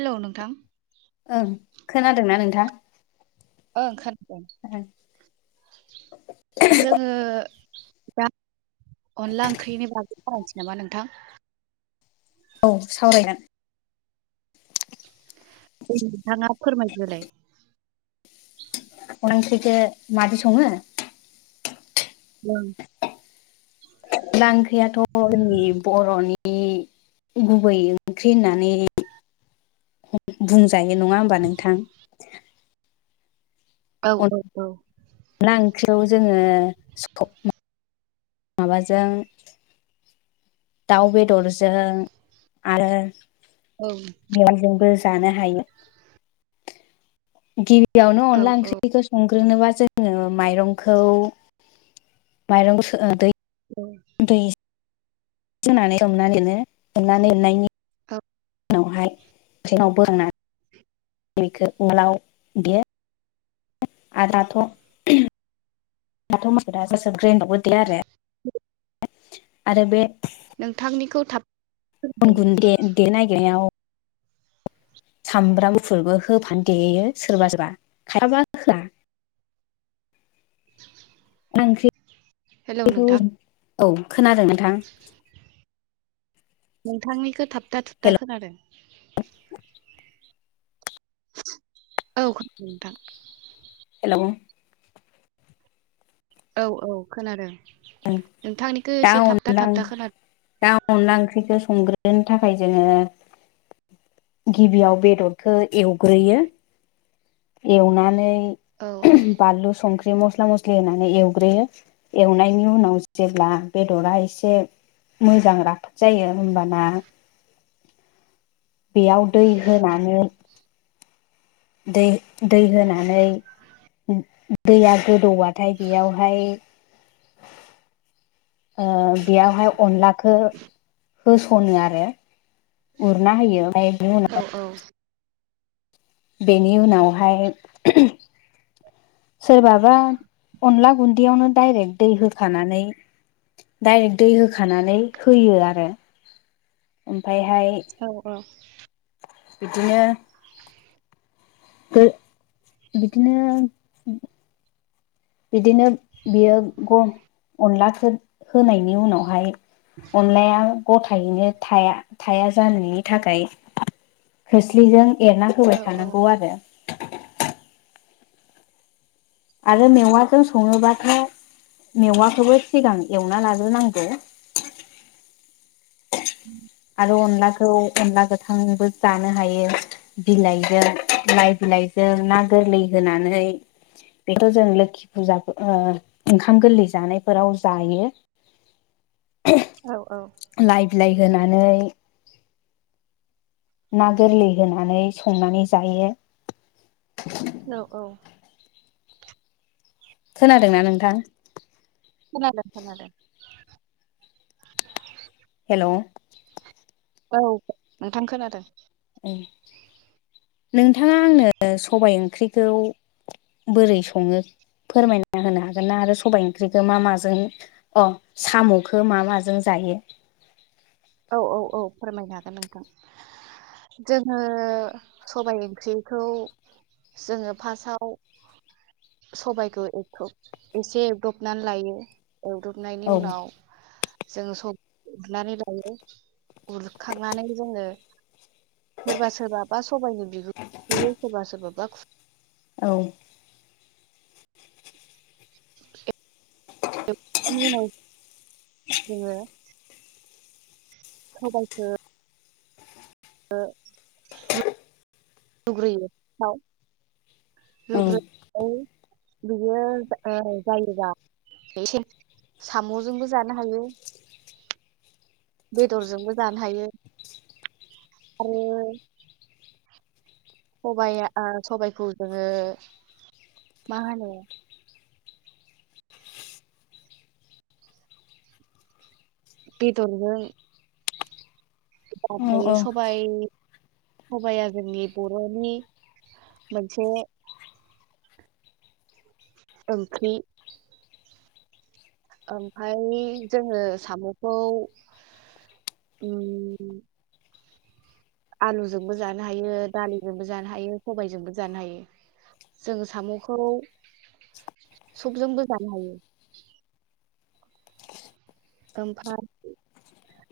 Hello नोंथां। ओं खोनादोंना नोंथां? ओ ओंखारदों जोंङो दा अनला ओंख्रिनि बागै सावरायनोसै नामा नोंथां? औ सावरायगोन। नोंथाङा फोरमायग्रोलाय। अनला ओंख्रिखो मादि सङो उम। अनला ओंखैयाथ' जोंनि बर'नि गुबै ओंख्रि होननानै [inaudible] बुंजायो नङा होमबा नोंथां? औ औ औ। अनला ओंख्रियाव जोङो माबाजों दाउ बेदरजों आरो औ। मेवाइजोंबो जानो हायो। गिबियावनो औ अनला औ ओंख्रिखौ संग्रोनोबा जोङो माइरंखौ माइरं सो दै औ। दै [unintelligible] औ उनावहाय [unintelligible] बेखौ उवालाव देयो आरो दाथ' दाथ' मानसिफ्रा सोरबा सोरबा ग्रेन्दडआवबो देयो आरो आरो बे नोंथांनिखौ थाब उन गुन दे दे नागिरनायाव सामब्राम गुफुरबो होफानो देयो सोरबा सोरबा खायफाबा होआ [inaudible] ओंख्रि हेलौ नोंथां औ खोनादों नोंथां। नोंथांनिखौ थाबथा थुबथा हेल' खोनादों। औ खोनांदों नोंथां। हेल'। औ औ खोनादों नोंथांनिखौ दा एसे थाबथा अनला थाबथा खोनादों। दा अनला ओंख्रिखौ संग्रोनो थाखाय जोङो गिबियाव बेदर खो एवग्रोयो एवनानै औ बानलु संख्रि ख्रि मस्ला मस्लि होनानै एवग्रोयो एवनायनि उनाव जेब्ला बेदरा एसे मोजां राफोद जायो होमबाना बेयाव दै होनानै दै दै होनानै दैया गोदौबाथाय बेयावहाय ओ बेयावहाय अनलाखौ होस'नो आरो। उरना होयो ओमफ्राय बेनि औ उनाव औ। बेनि उनावहाय सोरबाबा अनला गुन्दैयावनो डाइरेक्ट दै होखानानै डायरेक्ट दै होखानानै होयो आरो ओमफायहाय औ औ बिदिनो बे बिदिनो बिदिनो बियो ग अनलाखौ होनायनि उनावहाय अनलाया गथायैनो थाया थाया जानायनि थाखाय खोस्लिजों एरना औ होबाय औ थानांगौ आरो। आरो मेवाजों सङोबाथाय मेवाखौबो सिगां एवना लाग्रोनांगो उम आरो अनलाखौ अनला गोथांबो जानो हायो बिलाइजों माय बिलाइजों ना गोरलै होनानै बेखौ जों लोखि फुजा ओ ओंखाम गोरलै जानायफोराव जायो औ औ लाइ बिलाइ होनानै ना गोरलै होनानै संनानै जायो औ औ खोनादोंना नोंथां खोनादों खोनादों हेल' औ नोंथां खोनादों नोंथाङा आंनो सबाय ओंख्रिखौ बोरै सङो फोरमायना होनो हागोन ना आरो सबाय ओंख्रिखौ मा माजों अ साम'खौ मा माजों जायो औ औ औ फोरमायनो हागोन नोंथां जोङो सबाय ओंख्रिखौ जोङो फासआव सबाइखौ ए [unintelligible] एसे एवदबनानै लायो एवदबनायनि औ उनाव जोङो स [unintelligible] नानै [unintelligible] उरखांनानै जोङो सोरबा सोरबा बा सबाइनि बिगुर खुयो सोरबा सोरबाबा खु औ [unintelligible] उनाव जोङो सबायखो खो रु रुग्रोयो थाव औ रुग्रो [unintelligible] बियो ओ जायोबा [unintelligible] साम'जोंबो जानो हायो बेदरजोंबो जानो हायो आरो सबाइआ सबायाइखौ जोङो मा होनो बेदरजों जानो औ हायो औ सबाय सबाया जोंनि बर'नि मोनसे ओंख्रि ओमफाय जोङो साम'खौ उम आलुजोंबो जानो हायो दालिजोंबो जानो हायो सबायजोंबो जानो हायो जोङो साम'खौ सबजोंबो जानो हायो ओमफा [unintelligible]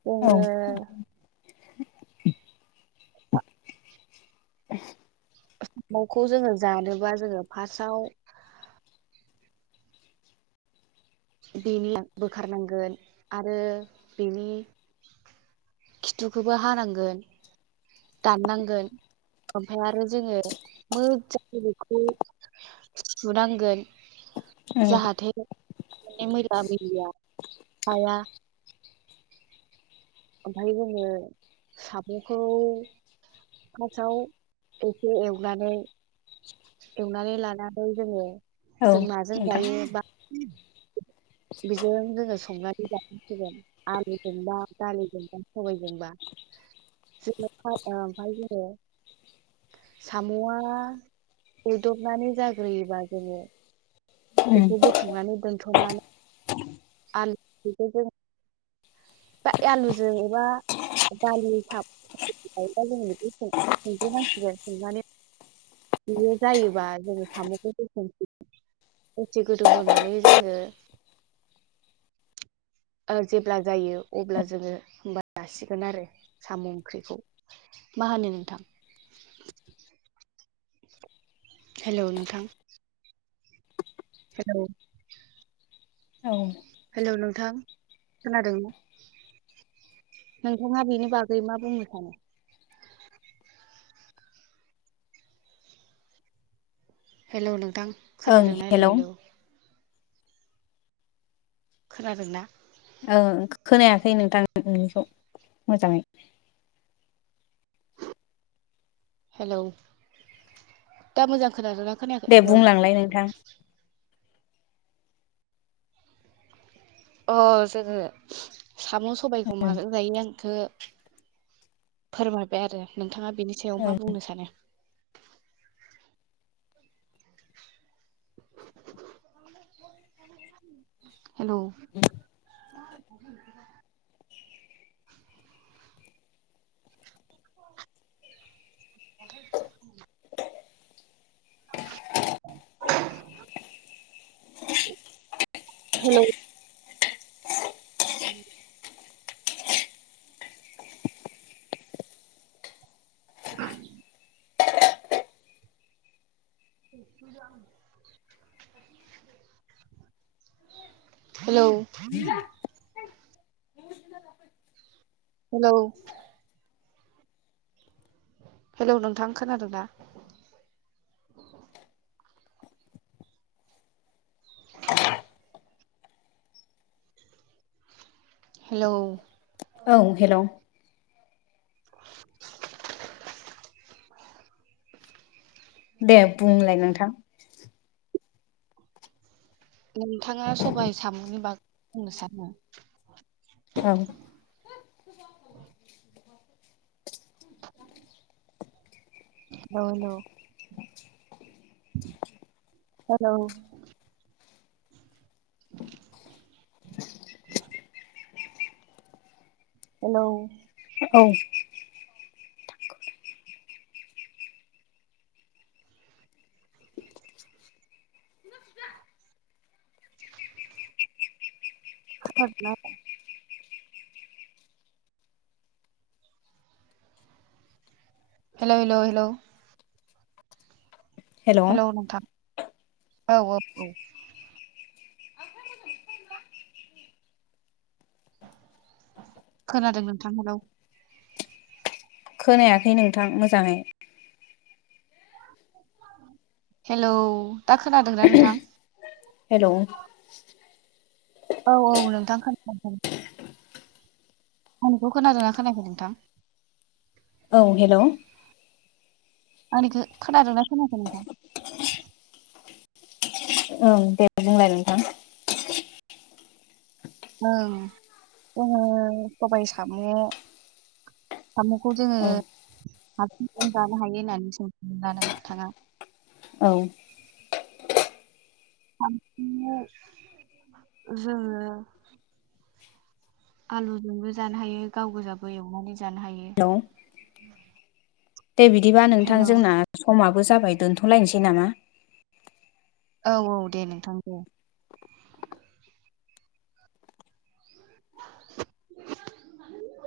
जोङो औ आ [unintelligible] म'खौ जोङो जानोबा जोङो फासआव बेनि बोखारनांगोन आरो बेनि खिथुखौबो हानांगोन दाननांगोन ओमफ्राय आरो जोङो मोजां बेखौ सुनांगोन औ जाहाथे [unintelligible] हाया। ओमफाय जोङो साम'खौ फासआव एसे एवनानै एवनानै लानानै जोङो औ जों माजों नोंथां जायो बा बेजों लोगो संनानै जाहांसिगोन। आलुजोंबा दालिजोंबा सबबायजोंबा जो ओमफ्राय ओ फाय जोङो। साम'आ एदबनानै जाग्रोयोबा जोङो बेखौ बोखांनानै दोनथ'नानै [inaudible] बा ए आलुजों एबा दालि फा [unintelligible] बियो जायोबा जोङो साम'खौ [unintelligible] गोदौ होनानै जोङो ओ जेब्ला जायो अब्ला जोङो होमबा जासिगोन आरो साम' ओंख्रिखौ। मा होनो नोंथां? हेल' नोंथां। हेलौ? औ। हेलौ नोंथां खोनादों? नोंथाङा बेनि बागै मा बुंनो सानो? हेलौ नोंथां ओं खोनादोंना हेल' ओं हेलौ-हेलौ। खोनादोंना? ओ खोनायाखै नोंथां नोंनिखौ मोजाङै। हेलौ दा मोजां खोनादोंना खोनायाखै दे हेलौ। बुंलांलाय नोंथां अ जोङो साम' सबायखौ माजों जायो आंखो फोरमायबाय आरो नोंथाङा बिनि सायाव मा बुंनो सानो। हेलौ। [unintelligible] [inaudible] हेलौ। उम। [inaudible] [unintelligible] हेलौ। हेलौ। हेलौ नोंथां खोनादों ना? [inaudible] हेलौ। औ हेलौ। [inaudible] दे बुंलाय नोंथां। नोंथाङा सबायाइ साम'नि बाग बुंनो सानो। ओं। हेलौ-हेलौ। हेलौ। [inaudible] हेलौ। औ। खोनादोंना हेल' हेल' हेल' हेल' हेलौ नोंथां औ औ औ खोनादों नोंथां हेलौ। खोनायाखै नोंथां मोजाङै। हेलौ दा खोनादोंना नोंथां? हेलौ। औ औ नोंथां खोनादों आंनिखौ खोनादोंना खोनायाखै नोंथां औ हेल' आंनिखौ खोनादोंना खोनायाखै नोंथां ओं दे बुंलाय नोंथां जोङो सबायाइ साम' साम'खौ जोङो औ हारसिंजों जानो हायो होननानै जों स न नोंथाङा औ हांसि जोङो आलुजोंबो जानो हायो गाव गोजाबो एवनानै जानो हायो हेल' दे बिदिबा नोंथां हेलौ जोंना समाबो जाबाय दोन्थ'लायनोसै नामा औ औ दे नोंथां दे